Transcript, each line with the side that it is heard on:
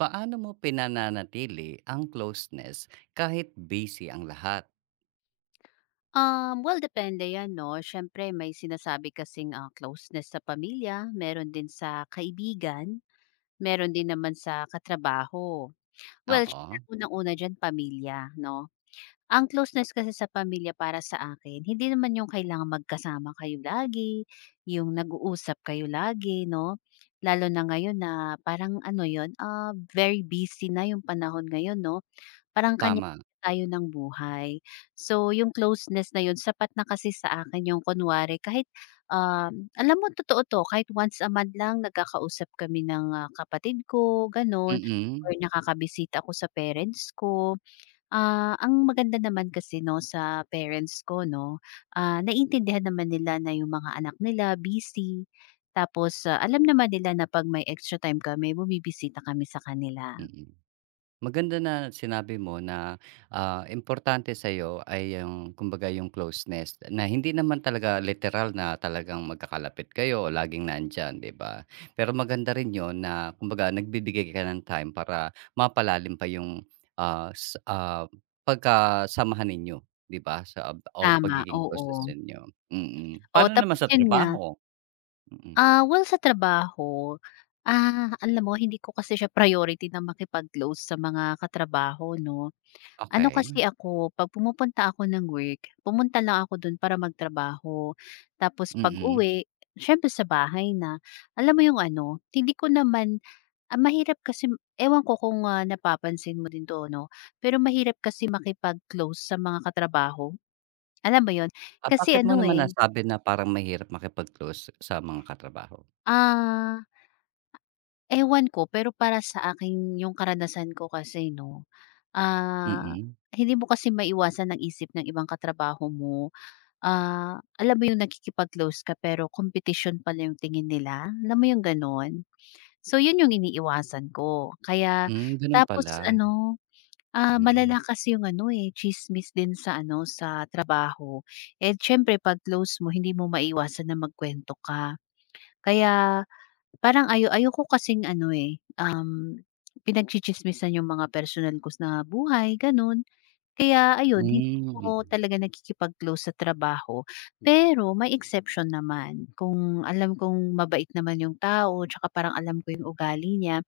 right: Paano mo pinananatili ang closeness kahit busy ang lahat?
left: Well, depende 'yan 'no. Siyempre may sinasabi kasing, closeness sa pamilya, meron din sa kaibigan, meron din naman sa katrabaho. Well, siyempre
right: Oo,
left: unang-una diyan pamilya 'no. Ang closeness kasi sa pamilya para sa akin, hindi naman yung kailangan magkasama kayo lagi, yung nag-uusap kayo lagi 'no. Lalo na ngayon na parang ano yon, very busy na yung panahon ngayon 'no. Parang kanya
right: tama.
left: tayo ng buhay. So, yung closeness na yun sapat na kasi sa akin yung kunwari kahit, alam mo totoo 'to, kahit once a month lang nagkakausap kami ng, kapatid ko gano'n or
right: Mm,
left: nakakabisita ako sa parents ko. Ang maganda naman kasi 'no sa parents ko 'no, naiintindihan naman nila na yung mga anak nila busy tapos, alam naman nila na 'pag may extra time kami bumibisita kami sa kanila.
right: mm. Maganda na sinabi mo na, importante sa'yo ay yung kumbaga yung closeness na hindi naman talaga literal na talagang magkakalapit kayo o laging nandyan, 'di ba? Pero maganda rin 'yon na kumbaga nagbibigay ka ng time para mapalalim pa yung, ah, s ah, pagkasamahan ninyo, 'di ba, sa o
left: Tama,
right: pagiging
left: oo.
right: closeness ninyo. Mm.
left: Oo,
right: Paano naman
left: tapos
right: sa
left: yun nga,
right: trabaho? Mm,
left: well sa trabaho, alam mo hindi ko kasi siya priority na makipag-close sa mga katrabaho 'no. Ano
right: okey,
left: kasi ako, 'pag pumupunta ako ng work, pumunta lang ako dun para magtrabaho. Tapos
right: mm.
left: pag-uwi, siyempre sa bahay na. Alam mo yung ano, hindi ko naman ang mahirap kasi ewan ko kung, napapansin mo din 'to 'no, pero mahirap kasi makipag-close sa mga katrabaho. Alam mo yun?
right: Ah,
left: Kasi
right: bakit mo
left: ano,
right: naman
left: eh,
right: nasabi na parang mahirap makipag-close sa mga katrabaho?
left: ah Ewan ko, pero para sa akin yung karanasan ko kasi 'no, ah,
right: Mm.
left: hindi mo kasi maiwasan ng isip ng ibang katrabaho mo. Alam mo yung nakikipag-close ka pero competition pala yung tingin nila, alam mo yung gano'n? So yun yung iniiwasan ko. Kaya
right: Hmm, gano'n pala.
left: tapos ano,
right: Mm.
left: malala kasi yung ano, eh, tsismis din sa ano, sa trabaho. Eh, siyempre 'pag close mo hindi mo maiwasan na magkuwento ka. Kaya parang ayoko kasing ano, eh, pinagtsitsismisan yung mga personal ko na buhay, gano'n. Kaya ayun, hindi
right: Hmm,
left: ko talaga nakikipag-close sa trabaho. Pero may exception naman, kung alam kong mabait naman yung tao tsaka parang alam ko yung ugali niya,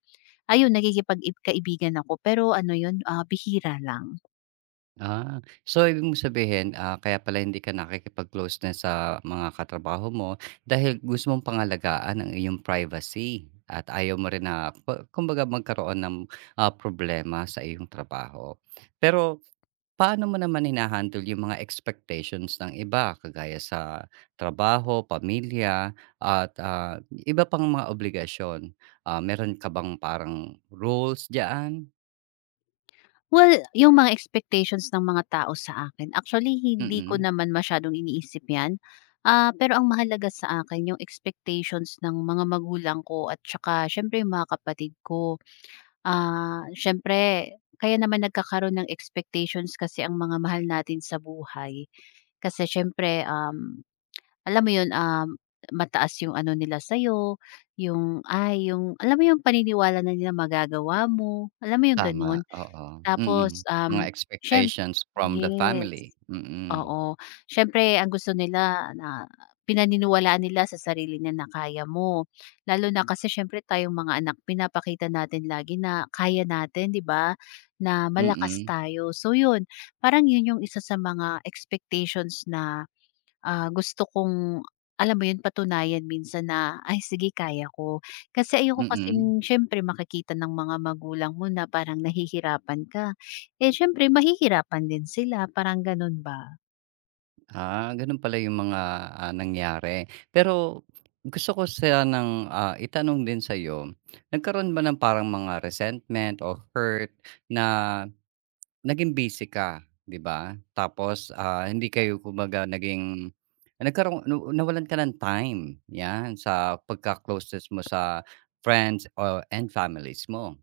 left: ayun nakikipag kaibigan ako pero ano yun, bihira lang.
right: ah. So, ibig mong sabihin, kaya pala hindi ka nakikipag-close na sa mga katrabaho mo dahil gusto mong pangalagaan ang iyong privacy at ayaw mo rin na pa kumbaga magkaroon ng, problema sa iyong trabaho. Pero paano mo naman hinahandle yung mga expectations ng iba kagaya sa trabaho, pamilya at, iba pang mga obligasyon? Ah, meron ka bang parang rules diyaan?
left: Well, yung mga expectations ng mga tao sa akin, actually hindi ko
right: Mm,
left: naman masyadong iniisip 'yan. Pero ang mahalaga sa akin yung expectations ng mga magulang ko at saka siyempre yung mga kapatid ko. Siyempre kaya naman nagkakaroon ng expectations kasi ang mga mahal natin sa buhay. Kasi siyempre, alam mo 'yun, mataas yung ano nila sa'yo, yung ay, yung alam mo yung paniniwala na nila magagawa mo, alam mo yung
right: tama,
left: gano'n.
right: oo, mm.
left: Tapos,
right: Mga
left: siyem
right: expectations from the family,
left: yes,
right: mm,
left: oo. Siyempre ang gusto nila na pinaniniwalaan nila sa sarili nila na kaya mo. Lalo na kasi siyempre tayong mga anak pinapakita natin lagi na kaya natin, 'di ba? Na malakas
right: mm,
left: tayo. So 'yun, parang 'yun yung isa sa mga expectations na. Gusto kong alam mo 'yun, patunayan minsan na, "Ay sige kaya ko." Kasi ayoko
right: mm.
left: kasing siyempre makikita ng mga magulang mo na parang nahihirapan ka. Eh, siyempre mahihirapan din sila, parang gano'n ba?
right: Ah, gano'n pala yung mga, nangyari. Pero gusto ko sanang, itanong din sa sa'yo, nagkaroon ba ng parang mga resentment o hurt na naging busy ka, 'di ba? Tapos, hindi kayo kumbaga naging nagkaroon na nawalan ka ng time, 'yan, sa pagka-closest mo sa friends or and families mo?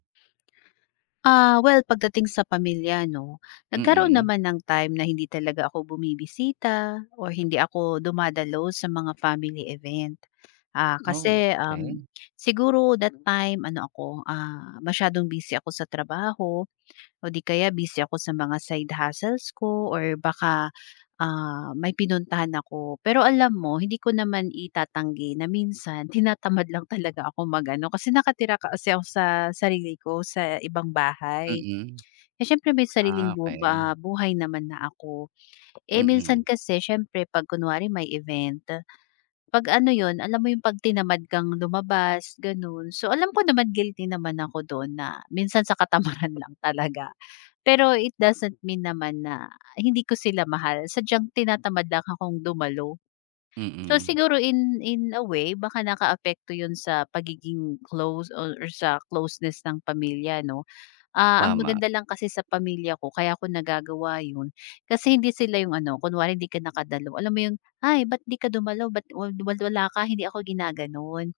left: Well pagdating sa pamilya 'no, nagkaroon
right: Mm.
left: naman ng time na hindi talaga ako bumibisita or hindi ako dumadalo sa mga family event.
right: Oh,
left: Kasi,
right: okay.
left: siguro that time ano ako, masyadong busy ako sa trabaho. O di kaya busy ako sa mga side hustles ko or baka, may pinuntahan ako. Pero alam mo hindi ko naman itatanggi na minsan tinatamad lang talaga ako magano kasi nakatira kasi ako sa sarili ko sa ibang bahay.
right: Mm.
left: Eh, siyempre may sariling
right: Ah, okay.
left: buhay naman na ako. Eh, minsan
right: Mm,
left: kasi siyempre 'pag kunwari may event. 'Pag ano 'yun, alam mo 'yung 'pag tinamad kang lumabas, gano'n. So, alam ko naman guilty naman ako doon na minsan sa katamaran lang talaga. Pero it doesn't mean naman na hindi ko sila mahal, sadyang tinatamad lang akong dumalo. So,
right: mm.
left: siguro in a way baka nakaapekto 'yun sa pagiging close or sa closeness ng pamilya 'no? Ang
right: Tama.
left: maganda lang kasi sa pamilya ko kaya ako nagagawa yun, kasi hindi sila yung ano, kunwari hindi ka nakadalo, alam mo yung, "Ay ba't di ka dumalo, ba't wal wal- wala ka, hindi ako ginaganon."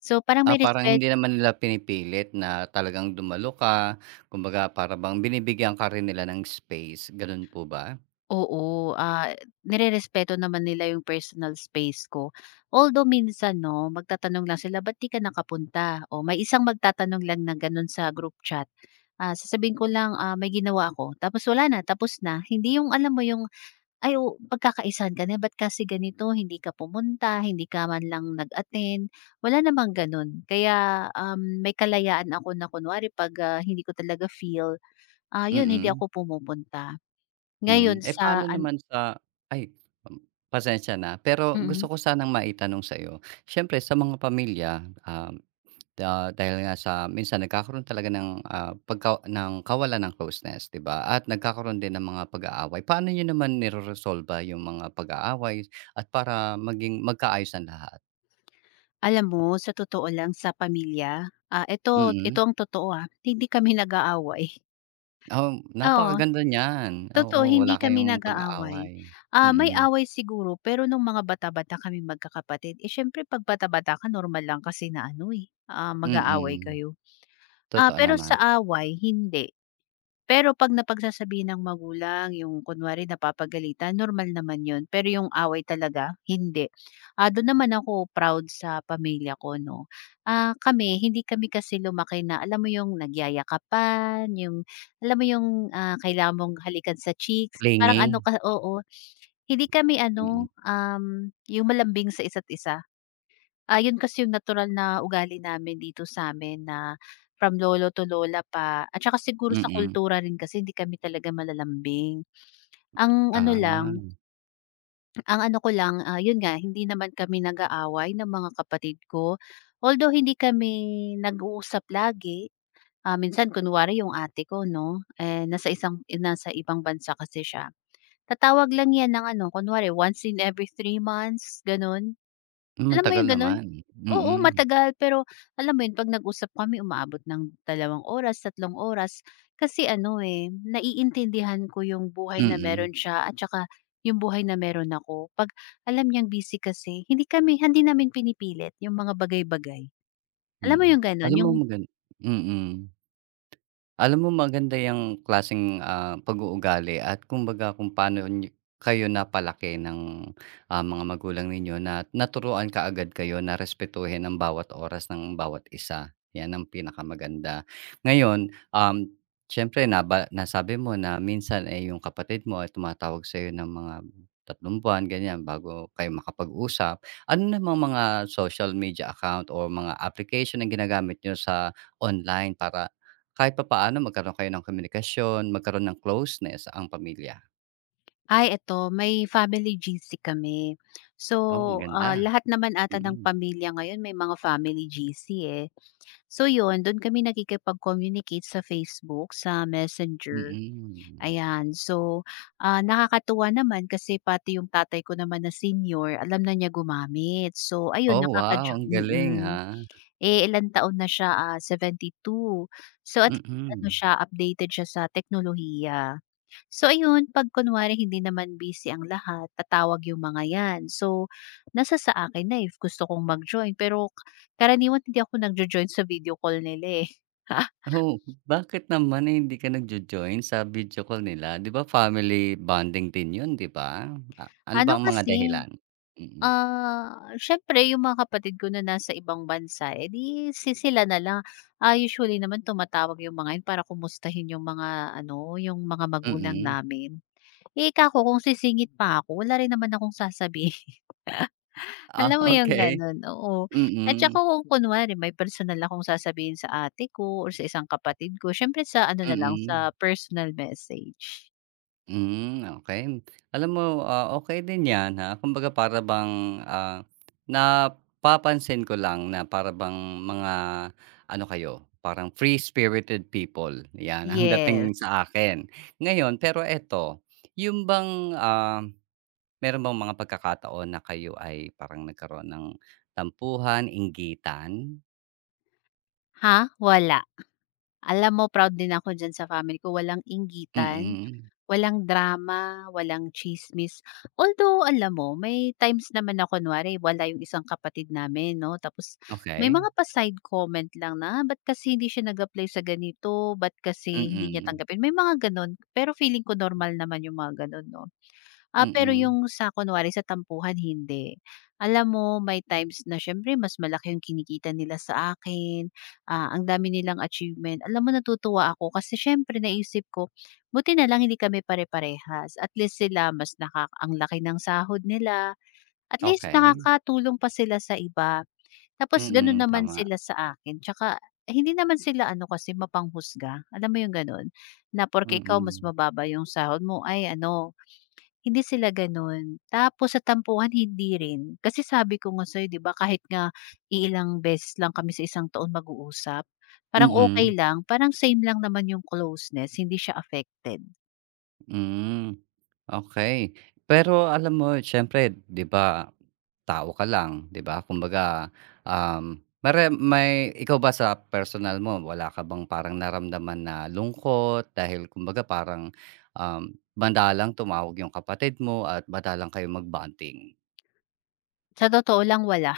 left: So, parang may
right: Ah, parang
left: respect.
right: hindi naman nila pinipilit na talagang dumalo ka, kumbaga para bang binibigyan ka rin nila ng space, gano'n po ba?
left: Oo, nere-respeto naman nila yung personal space ko. Although minsan 'no, magtatanong lang sila, "Ba't di ka nakapunta?" O may isang magtatanong lang na ganon sa group chat, sasabihin ko lang, "May ginawa ako." Tapos wala na, tapos na. Hindi yung alam mo yung. Ay oo, pagkakaisahan ka na, "Ba't kasi ganito, hindi ka pumunta, hindi ka man lang nag-attend." Wala namang gano'n. Kaya, may kalayaan ako na kunwari 'pag, hindi ko talaga feel, 'yun hindi
right: Mm,
left: ako pumupunta. Ngayon
right: hmm. Eh,
left: sa
right: paano
left: an
right: naman sa ay, um, pasensya na, pero gusto
left: mm.
right: ko sanang maitanong sa'yo. Siyempre sa mga pamilya, dahil nga sa minsan nagkakaroon talaga ng, pagka ng kawalan ng closeness, 'di ba? At nagkakaroon din ng mga pag-aaway. Paano niyo naman nireresolba yung mga pag-aaway at para maging magkaayos ang lahat?
left: Alam mo sa totoo lang sa pamilya, eto, ito
right: Mm.
left: ang totoo, hindi kami nag-aaway. Oo.
right: Napakaganda niyan, oo,
left: Totoo, hindi
right: wala
left: kami
right: kayong
left: nag-aaway.
right: pag-aaway.
left: May
right: Mm,
left: away siguro pero nung mga bata-bata kaming magkakapatid, eh, siyempre 'pag bata-bata ka normal lang kasi na ano, eh, mag-aaway
right: mm,
left: kayo.
right: totoo
left: Pero
right: naman.
left: sa away hindi. Pero 'pag napagsasabihan ng magulang, yung kunwari napapagalitan, normal naman yun. Pero yung away talaga, hindi. Dun naman ako proud sa pamilya ko 'no. Kami, hindi kami kasi lumaki na alam mo yung nagyayakapan, yung alam mo yung, kailangan mong halikan sa cheeks, parang ano
right: Clingy,
left: ka oo. Hindi kami
right: mm,
left: ano, yung malambing sa isa't isa. Yun kasi yung natural na ugali namin dito sa'min na from lolo to lola pa at saka siguro sa
right: mm.
left: kultura rin kasi hindi kami talaga malalambing. Ang ano lang,
right: Ah,
left: ang ano ko lang, yun nga hindi naman kami nag-aaway ng mga kapatid ko. Although hindi kami nag-uusap lagi, minsan kunwari yung ate ko 'no, eh, nasa ibang bansa kasi siya. Tatawag lang 'yan ng ano, kunwari once in every 3 months, gano'n.
right: hmm, ang
left: Alam mo
right: tagal
left: 'yung gano'n?
right: naman,
left: Oo,
right: mm,
left: matagal pero alam mo 'yun 'pag nag-usap kami umaabot ng 2 oras, 3 oras. Kasi ano, eh, naiintindihan ko 'yung buhay na
right: mm,
left: meron siya at saka 'yung buhay na meron ako. 'Pag alam niyang busy kasi hindi namin pinipilit 'yung mga bagay-bagay. Alam mo
right: mm.
left: 'yung gano'n,
right: Alam mo
left: 'yung.
right: mm. Alam mo maganda yung klaseng, pag-uugali at kumbaga kung paano niyo kayo napalaki ng, mga magulang ninyo na naturuan ka agad kayo na respetuhin ang bawat oras ng bawat isa, 'yan ang pinakamaganda. Ngayon, siyempre nasabi mo na minsan, eh, 'yung kapatid mo ay tumatawag sa'yo ng mga 3 buwan ganiyan bago kayo makapag-usap. Ano namang mga social media account o mga application ang ginagamit niyo sa online para kahit papaano magkaroon kayo ng komunikasyon, magkaroon ng closeness ang pamilya.
left: Ay eto, may family GC kami. So,
right: Oh, maganda,
left: lahat naman ata ng
right: mm,
left: pamilya ngayon may mga family GC eh. So yun, dun kami nakikipag-communicate sa Facebook, sa Messenger,
right: mm.
left: ayan. So, nakakatuwa naman kasi pati yung tatay ko naman na senior, alam na niya gumamit. So ayun,
right: Oh,
left: nakaka
right: wow, ang galing,
left: mm.
right: ha.
left: Eh, ilang taon na siya, 72. So at least ano
right: Mm.
left: siya, updated siya sa teknolohiya. So ayun, 'pag kunwari hindi naman busy ang lahat, tatawag yung mga 'yan. So, sa akin na, eh, if gusto kong mag-join. Pero karaniwan hindi ako nagjo-join sa video call nila, eh.
right: Oh, bakit naman, eh, hindi ka nagjo-join sa video call nila? 'Di ba family bonding din 'yun, 'di ba? A, ano ba
left: Ano
right: ang mga
left: kasi,
right: dahilan? Mm, mm.
left: siyempre yung mga kapatid ko na nasa ibang bansa, eh, 'di sila na lang. Usually naman tumatawag yung mga 'yun para kumustahin yung mga ano, yung mga magulang
right: Mm.
left: namin. Eh, kako kung sisingit pa ako, wala rin naman akong sasabihin.
right: Ah,
left: Alam mo yung
right: okey.
left: gano'n, oo.
right: Mm,
left: At tsaka
right: mm.
left: kung kunwari may personal akong sasabihin sa ate ko or sa isang kapatid ko siyempre sa ano na lang,
right: Mm.
left: sa personal message.
right: Hmm, okay. Alam mo, okey din 'yan, ha. Kumbaga para bang, napapansin ko lang na para bang mga ano kayo, parang free-spirited people, 'yan ang dating
left: Yes.
right: sa akin. Ngayon, pero eto, yung bang, meron bang mga pagkakataon na kayo ay parang nagkaroon ng tampuhan, inggitan?
left: Ha? Wala. Alam mo proud din ako diyan sa family ko, walang inggitan,
right: Mm,
left: walang drama, walang tsismis. Although alam mo may times naman na kunwari wala yung isang kapatid namin 'no, tapos may
right: okay.
left: mga pa-side comment lang na, "Ah, ba't kasi hindi siya nag-apply sa ganito, ba't kasi hindi niya
right: Mm,
left: tanggapin?" May mga gano'n, pero feeling ko normal naman yung mga gano'n 'no. Pero
right: mm.
left: yung sa kunwari sa tampuhan hindi. Alam mo may times na siyempre mas malaki yung kinikita nila sa akin, ang dami nilang achievement. Alam mo natutuwa ako kasi siyempre naisip ko, buti na lang hindi kami pare-parehas. At least sila mas ang laki ng sahod nila, at least
right: Okey.
left: nakakatulong pa sila sa iba. Tapos gano'n
right: Mm,
left: naman
right: tama.
left: sila sa akin. Tsaka eh, hindi naman sila ano kasi mapanghusga, alam mo yung gano'n? Na porke ikaw mas
right: Mm,
left: mababa yung sahod mo, ay ano hindi sila gano'n. Tapos sa tampuhan hindi rin. Kasi sabi ko nga sa'yo 'di ba kahit nga iilang beses lang kami sa isang taon mag-uusap, parang
right: mm.
left: okay lang, parang same lang naman yung closeness, hindi siya affected.
right: Hmm, okay. Pero alam mo siyempre 'di ba, tao ka lang 'di ba? Kumbaga, um, mare may ikaw ba sa personal mo wala ka bang parang naramdaman na lungkot dahil kumbaga parang, um, madalang tumawag yung kapatid mo at badalang kayo magbanting?
left: Sa totoo lang wala.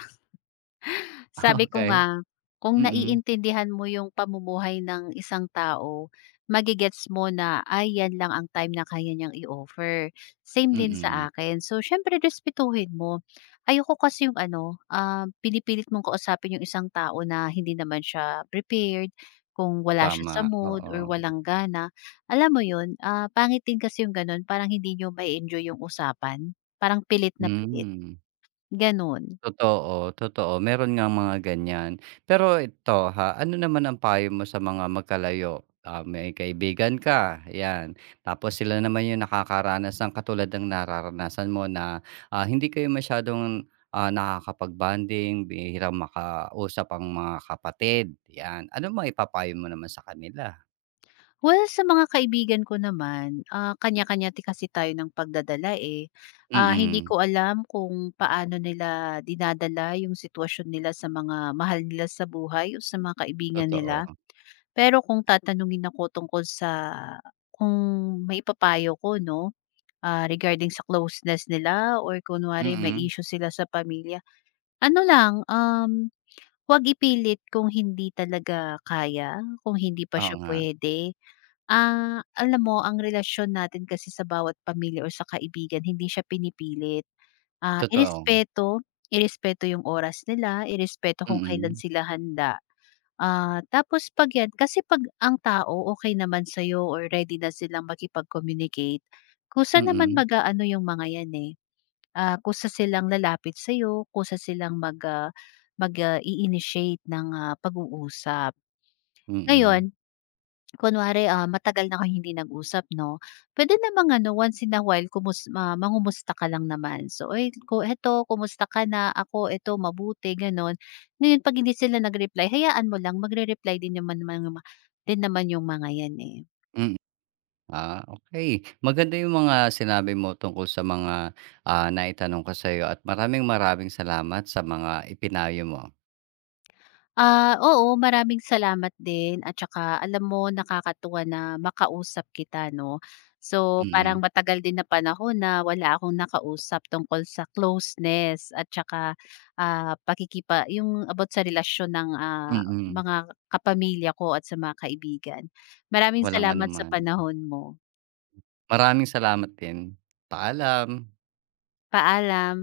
left: Sabi ko
right: Okay. Okey,
left: nga, kung
right: mm,
left: naiintindihan mo yung pamumuhay ng isang tao, magigets mo na, ay yan lang ang time na kaya niyang i-offer. Same din
right: mm.
left: sa akin. So, siyempre respetuhin mo. Ayoko kasi yung ano, pinipilit mong kausapin yung isang tao na hindi naman siya prepared, kung wala siya
right: Tama,
left: sa mood
right: oo.
left: or walang gana. Alam mo yun, pangit din kasi yung ganun, parang hindi niyo may enjoy yung usapan. Parang pilit na pilit,
right: Hmm.
left: ganun.
right: Totoo, totoo meron nga mga ganyan. Pero ito ha, ano naman ang payo mo sa mga magkalayo? Ah, may kaibigan ka, 'yan, tapos sila naman yung nakakaranas ng katulad ng nararanasan mo na, hindi kayo masyadong, nakakapag-bonding, bihirang makausap ang mga kapatid, 'yan. Ano maipapayo mo naman sa kanila?
left: Well, sa mga kaibigan ko naman, kanya-kanya kasi tayo ng pagdadala, eh. Hindi
right: Mm,
left: ko alam kung paano nila dinadala yung sitwasyon nila sa mga mahal nila sa buhay o sa mga kaibigan
right: totoo.
left: nila. Pero kung tatanungin ako tungkol sa kung may papayo ko 'no, regarding sa closeness nila or kunwari may
right: Mm,
left: issue sila sa pamilya, ano lang, 'wag ipilit kung hindi talaga kaya, kung hindi pa
right: oo
left: siya
right: nga,
left: pwede. Alam mo ang relasyon natin kasi sa bawat pamilya o sa kaibigan hindi siya pinipilit. Ah,
right: totoo.
left: irespeto, irespeto yung oras nila, irespeto kung kailan
right: Mm,
left: sila handa. Tapos 'pag 'yan kasi 'pag ang tao okey naman sa'yo or ready na silang makipag-communicate, kusa naman
right: mm,
left: mag ano yung mga 'yan, eh, kusa silang lalapit sa'yo, kusa silang i-initiate ng, pag-uusap.
right: mm,
left: Ngayon.
right: mm.
left: Kunwari, matagal na kayong hindi nag-usap 'no, puwede namang ano, once in a while kumus ma mangumusta ka lang naman. So, "oy ko eto kumusta ka na? Ako eto mabuti," gano'n. Ngayon 'pag hindi sila nag-reply, hayaan mo lang magre-reply din naman yung mga 'yan, eh.
right: Mm. Ah, okay. Maganda yung mga sinabi mo tungkol sa mga, naitanong ko sa sa'yo at maraming maraming salamat sa mga ipinayo mo.
left: Oo, maraming salamat din at saka alam mo nakakatuwa na makausap kita 'no. So,
right: Mm,
left: parang matagal din na panahon na wala akong nakausap tungkol sa closeness at saka, yung about sa relasyon ng,
right: mm. Mm.
left: mga kapamilya ko at sa mga kaibigan. Maraming
right: Walang
left: salamat sa
right: anuman.
left: panahon mo.
right: Maraming salamat din. Paalam.
left: Paalam.